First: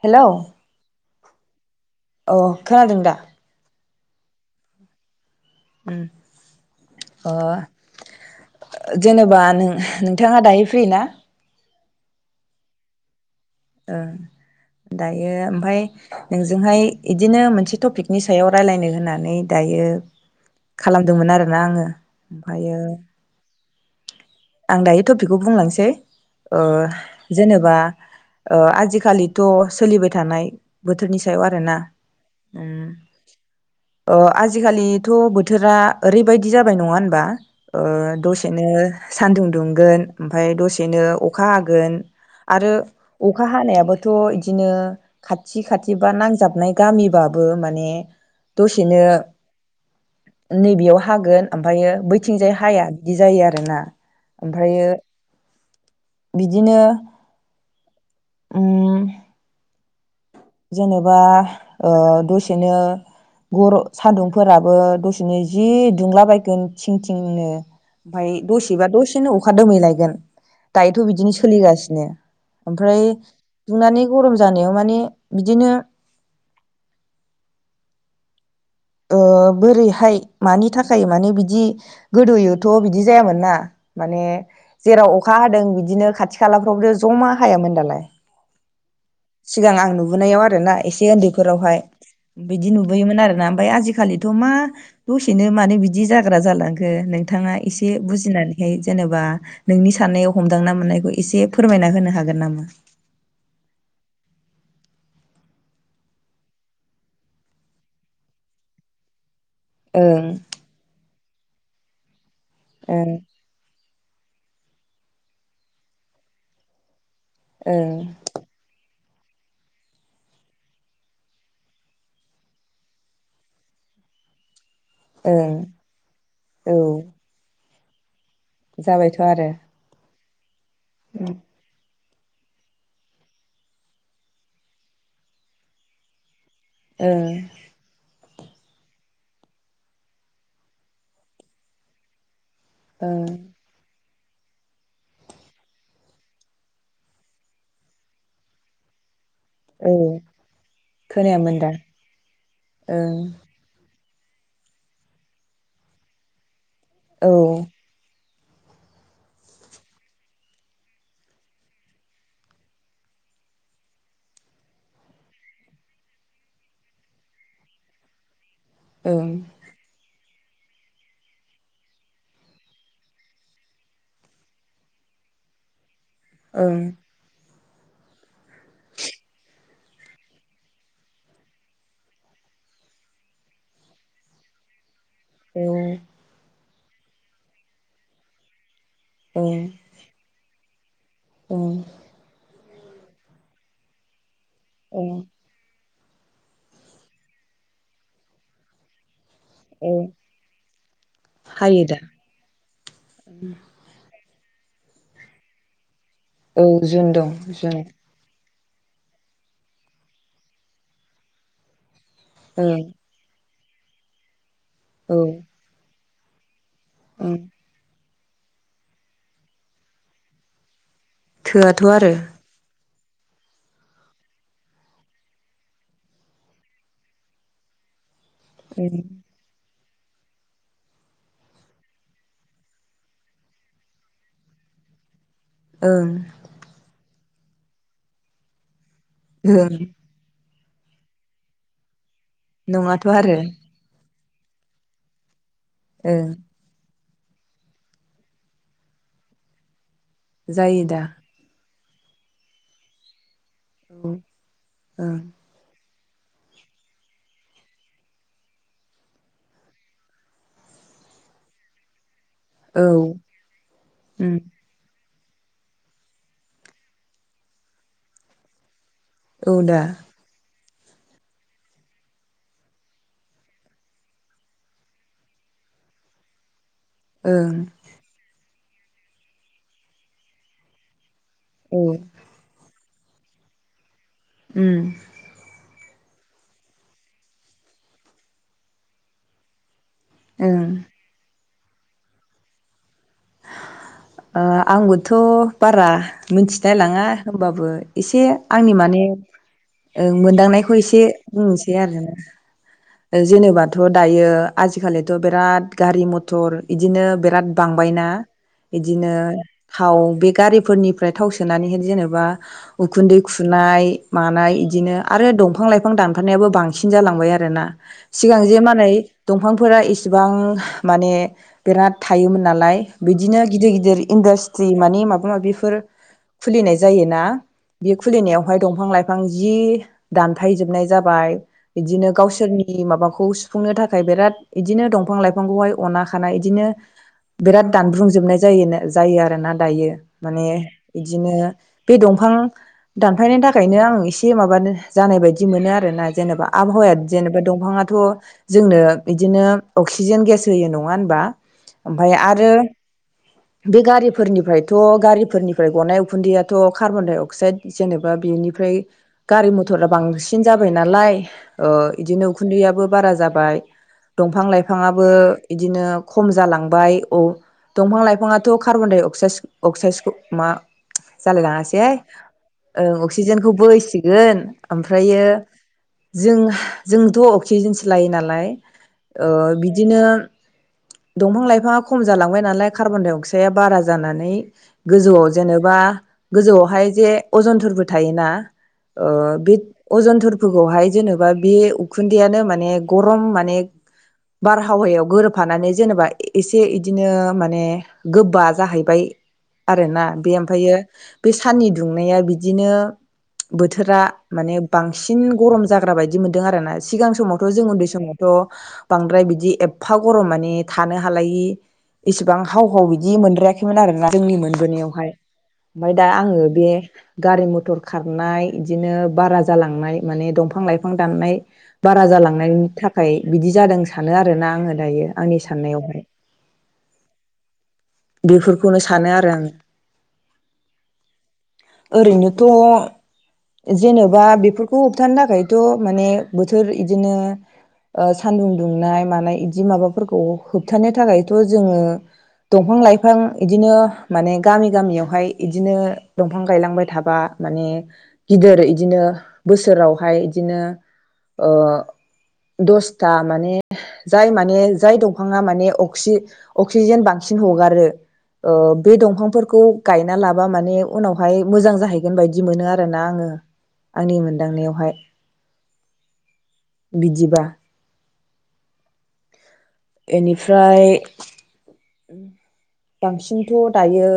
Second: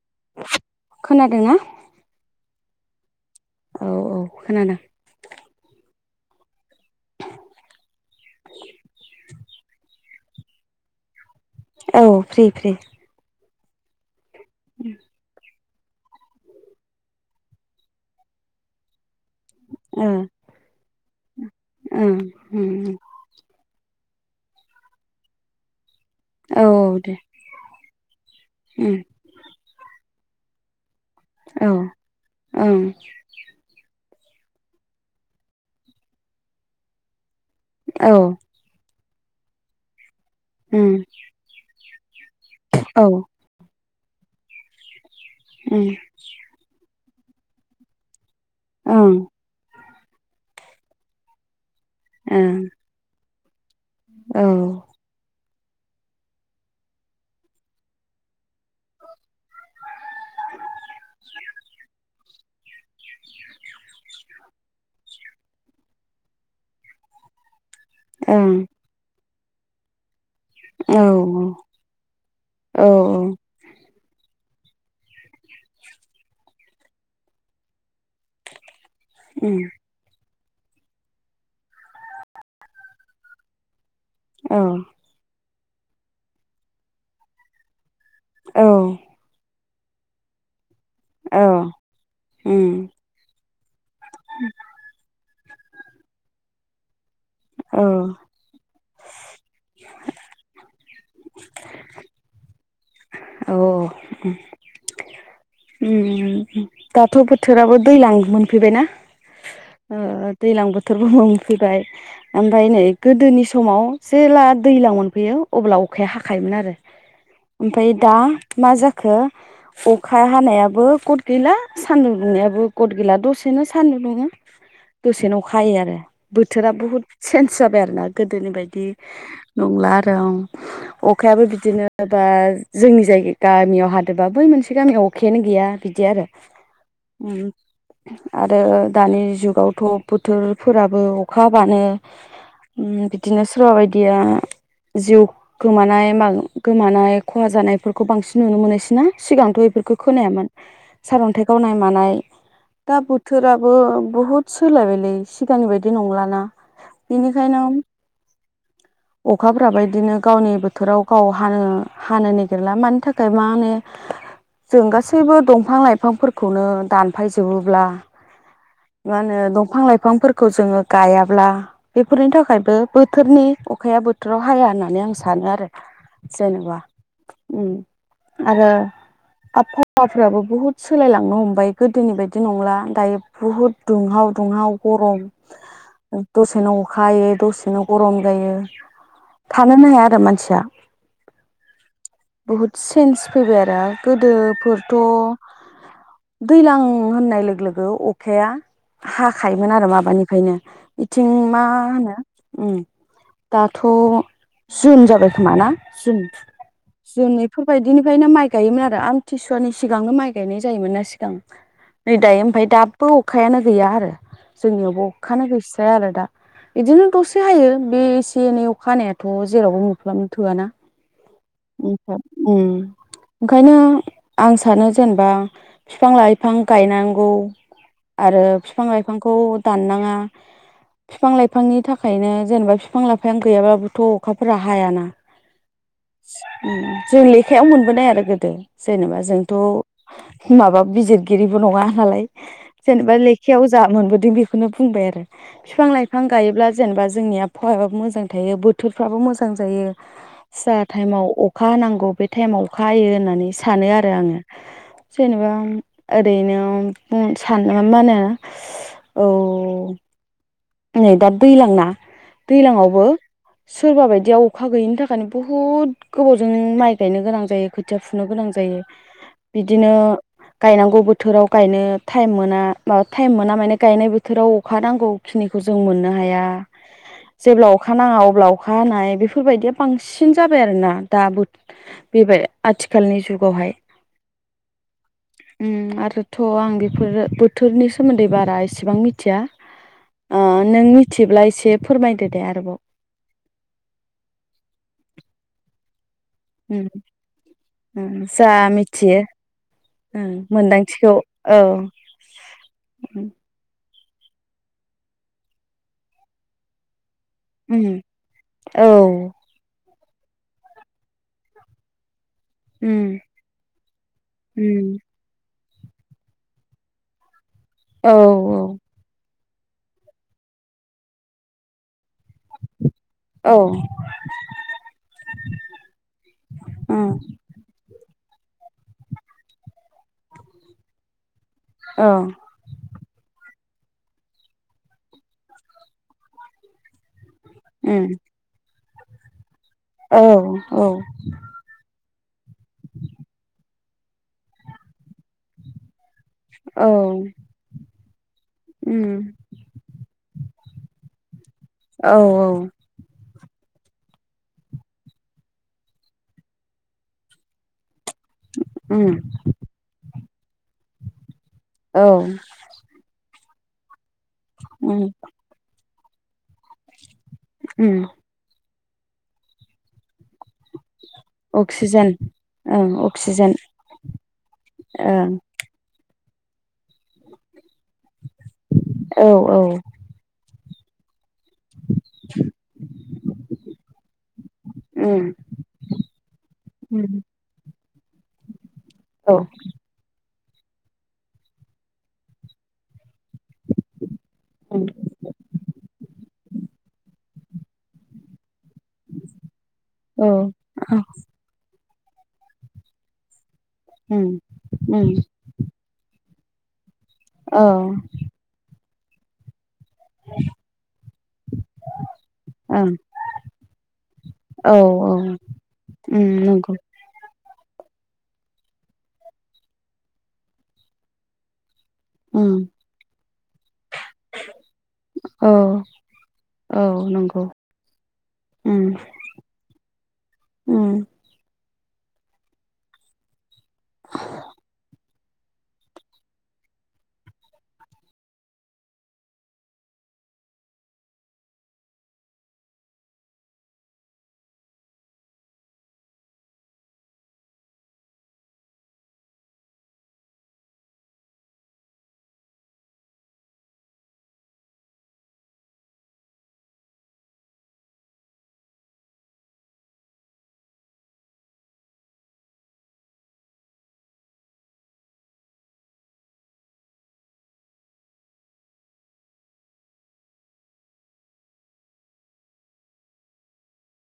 Hello खोनादों ना? अ खोनादों दा? औ औ खोनादों उम अ जेनेबा नों नों नोंथाङा दायो फ्रि ना? औ फ्रि फ्रि ओ दायो ओम फाय नोंजोंहाय इदिनो मोनसे टपिकनि सायाव रायलायनो होन्ना नै दायो ओ खालामदोंमोन आरो मोनना आङो ओं ओमफ्रायो उम आं दायो टपिकखौ बुंलांसै ओ औ दे जेनेबा ओ उम आजिखालिथ' सोलिबाय थानाय बोथोरनि सायाव औ आरोना ओं औ उम अ आजिखालिथ' बोथोरा ओरैबायदि जाबाय नङा होनबा ओ दसेनो सान्दुं दुंगोन ओमफाय उम दसेनो अखा हागोन। आरो औ अखा हानायाबो थ' इदिनो खाथि उम खाथि बा नांजाबनाय गामिबाब बो माने दसेनो ओं नैबेयाव हागोन आम फायो बैथिंजाय ओं हाया बिदि जायो आ रोना औ ओं ओमफायो बिदिनो उम जेनेबा ओ दसेनो गर सान्दुं फोराबो दसेनो जि दुंलाबायगोन थिं थिंनो फाय दसे बा दसे बिदिनो अखा दोमै लायगोन दायोथ औ औ बिदिनो सोलिगासिनो ओमफ्राय औ दुंनानै गरम जानायाव माने बिदिनो ओ उम बोरैहाय मानि थाखाय माने बिदि गोदोयोथ बिदि जायामोन ना माने औ जेराव अखा हादों बिदिनो खाथि खालाफ्रावथ जमा हायामोन दालाय औ सिगां आं नुबोनायाव आरोना एसे उन्दैफोरावहाय बिदि उम नुबोयोमोन आरोना आजिखालिथ मा बुस बनो मानो बिदि जाग्रा जालांखो नो नोंथाङा एसे औ बुजिनानैहाय जेनेबा नोंनि साननायाव हमदांना मोननायखौ एसे फोरमायना होनो हागोन नामा? औ औ ओम ओम दाथ बोथोराबो दैज्लां मोनफैबायना ओ ओं ओ दैज्लां बोथोरबो फैबाय ओमफ्राय नै ओं गोदोनि समाव जेब्ला दैज्लां मोनफैयो अब्ला अखाया हाखायोमोन आरो ओमफ्राय ओं दा मा जाखो खो फु अखा हानायाबो गथ गैला सान्दुं दुंनायाबो गथ गैला दसेनो सान्दुं दुङो दसेनो ओं अखाहायो आरो बोथोरा औ बुहुत चेन्ज जाबाय आरोना गोदोनि बायदि जाबायथ' आरो नंला ओं अखायाबो बिदिनो बा जोंनि जायगा गामियाव हादोंबा बै मोनसे बे गामियाव अखायानो गैया बिदि आरो। ओं उम आरो दानि जुगावथ बोथोरफोराबो अखा हाबानो ओम ओं बिदिनो सोरबा बाय दिया जिउ गोमानाय मा गोमानाय खहा जानायफोरखौ बांसिन नुनो मोनोसैना सिगां बेफोरखौ औ खोनायामोन सारन्थाइ खोनायामोन दा गावनाय मानाय दा ओं बोथोराबो बुहुद सोलायबायलै सिगांनि बायदि नंलाना औ बिनिखायनो अखाफ्राबो इदिनो गावनि बोथोराव गाव हानो हानो नागिरला मानि थाखाय मानो जों गासैबो दंफां लाइफांफोरखौनो दानफायजोबोब्ला मा ओं होनो दंफां लाइफां फोर खौ जोङो गायाब्ला बेफोरनि थाखायबो बोथोरनि अखाया बोथोराव हाया होननानै आं सानो आरो। ओं जेनेबा उम आरो आबफावाफ्राबो बुहुद सोलायलांनो हमबाय गोदोनि बायदि नंला दायो बुहुद दुंहाव दुंहाव गरम औ दसेनो खा हायो दसेनो गरम जायो। थानोनो हाया दा मानसिया। औ बुहुद चेन्स फैबाय आरो गोदो फोरथ ओं दैलां होननाय लोगो लोगो अखाया हा खायोमोन आरो औ माबानिफ्रायनो बिथिं मा हायो दा होनो उम दाथ जुन जाबाय खोमाना? जुन जुन इफोरबायदिनिफ्रायनो माइ गायो मोन आ रो आमथिसुवानि सिगांनो माइ गायनाय जायोमोन ना सिगां। नै दायो ओमफ्राय ओं दाबो अखायानो गैया आरो। जोंनियावबो औ अखानो गैस्राया आरो दा। बिदिनो ओं दसे हायो बे एसे एनै अखाहानायाथ जेरावबो मुफ्लामनो थोआ ना थोआथ' आरो [unintelligible] उम ओंखायनो आं सानो जेनेबा बिफां लाइफां गायनांगौ। आरो बिफां ओं लाइफांखौ दाननाङा बिफां लाइफांनि थाखायनो जेनेबा बिफां लाइफां गैयाबाबोथ अखाफोरा हायाना ओं उम उम जलै आखायाव मोनबोनाय आरो गोदो [unintelligible] जेनेबा जोंथ ओं माबा बिजितगिरिबो नङा हालाय नङाथ' जेनेबा आरो लेखायाव जा मोनबोदो बेखौनो बुंबाय आरो। बिफां लाइफां ओं गायोब्ला जेनेबा जों जोंनि आबहावायाबो मोजां थायो बोथोरफ्राबो मोजां जायो। जा जायो दा टायेम‌आव अखा अखा हानांगौ बे टायेमाव अखा हायो होननानै सानो आरो औ आङो ओं जेनेबा ओरैनो बुं सानो मा होनो औ नै दा दैलांना। औ दैज्लांआवबो सोरबा उम बायदियाव अखा गैयिनि थाखाय बुहुद गोबावजों माइ गायनो गोनां जायो खोथिया फुनो गोनां जायो। औ दा बिदिनो गायनांगौ बोथोराव गायनो टाइम मोना माबा टाइम मोना माने गायनाय बोथोराव अखा नांगौ। खिनिखौ जों मोननो हाया। ओं जेब्ला अखा नाङा अब्ला अखा हानाय बेफोरबायदिया बांसिन जाबाय आरोना। औ [unintelligible] आथिखालनि जुगावहाय उम उम आरो [unintelligible] आं बेफोर बोथोरनि सोमोन्दै बारा इसेबां मिथिया। ओ ओं नों मिथिब्ला इसे दे फोरमायदो दे आरोबाव। आंबोथ बारा मिथिनाय उम लाङा होनोमबाबो एसे उम जा आंनि माने मिथियो ओ ओं मोनदांनायखौ एसे मोनदांथिखौ औ बुंसै आरो ना उम जेनेबाथ दायो आजिखालिथ बिराद गारि मथर बिदिनो बिराद बांबायना। औ बिदिनो थाव बे गारिफोरनिफ्राय थाव सोनानैहाय जेनेबा उखुन्दै उम खुनाय मानाय बिदिनो उम आरो दंफां लाइफां बिफां दानफनायाबो बांसिन जालांबाय आरो ना। औ सिगां औ जेमानै दंफांफोरा इसेबां माने बिराद थायोमोन नालाय औ गिदिर-गिदिर इन्द्रास्रि माने माबा माबिफोर खुलिनाय उम जायोना बे खुलिनायावहाय दंफां लाइफां जि दानथायजोबनाय जाबाय। औ बिदिनो गावसोरनि माबाखौ खौ सुुफुंनो थाखाय बिराद इदिनो दंफां लाइफांखौहाय अना खानाय इदिनो बिराद दानब्रुंजोबनाय बेनो जायो आरो ना दायो औ माने औ इदिनो बे दं दफां दानफायनायनि थाखायनो आं एसे माबानो जानाय बायदि मोनो आरोना जेनेबा औ आबहावाया जेनेबा दंफाङाथ जोंनो उम बिदिनो अक्सिजेन गेस होयो नङा होनबा? उम ओमफाय औ आरो बे गारिफोरनिफ्रायथ गारिफोरनिफ्राय गनाय उखुन्दैयाथ कार्बन-डाय-अक्साइद जेनेब [unintelligible] बेनिफ्राय उम गारि मथरा बांसिन [unintelligible] जाबाय नालाय ओ औ इदिनो उखुन्दैयाबो बारा जाबाय दंफां उम लाइफाङाबो इदिनो खम जालांबाय औ। उम दंफां लाइफाङाथ कार्बन-डाइ-अक्साइस अक्साइसखौ मा जालाय औ ओं लाङासै हाय ओ अक्सिजेनखौबोसिगोन ओमफ्रायो जों जोंथ अक्सिजेनसो लायो नालाय ओ बिदिनो दंफां लाइफाङा खम जालांबाय नालाय कार्बन-डाइअक्साइया बारा जानानै गोजौआव जेनेबा गोजौआवहाय जे अजन थोरबो थायोना ओ बे अजन थोरफोरखौहाय जेनेबा बे उखुन्दैयानो माने गरम माने बारहावायाव गोरोबफानानै जेनेबा एसे इदिनो ने गोबा जाहैबाय आरोना बे ओमफ्रायो बै साननि दुंनाया बिदिनो बोथोरा माने बांसिन गरम जाग्रा बायदि बिदि मोनदों आरोना। सिगां समावथ' औ जों उन्दै समावथ' बांद्राय बिदि एप फा गरम माने थानो हालायि गोबां हाव औ हाव बिदि मोनद्रायाखैमोन आरोना जोंनि मोनबोनायावहाय उम ओमफ्राय दा आङो बे नंगौ गारि मथ मथर खारनाय इदिनो बारा जालांनाय माने दंफां लाइफां दाननाय बारा उम जालांनायनि थाखाय बिदि जादों सानो आरोना आङो दायो आंनि औ साननायावहाय। औ नंगौ बेफोरखौनो ओम सानो आरो आं ओम। ओरैनोथ' जेनेबा बेफोरखौ होबथानो थाखायथ' माने बोथोर इदिनो ओ सानदुं दुंनाय मानाय बिदि माबाफोरखौ होबथानो थाखायथ' जोङो दंफां लाइफां इदिनो माने गामि गामियावहाय इदिनो दंफां गायलांबाय थाबा माने गिदिर इदिनो बोसोरावहाय बिदिनो ओ दसथा माने जाय माने जाय दंफाङा माने अक्सि अक्सिजेन बांसिन हगारो ओ बे दंफांफोरखौ गायना लाबा माने उनावहाय मोजां जाहैगोन बायदि मोनो आरोना आङो आंनि मोनदांनायावहाय बिदिबा। एनिफ्राय बांसिनथ' दायो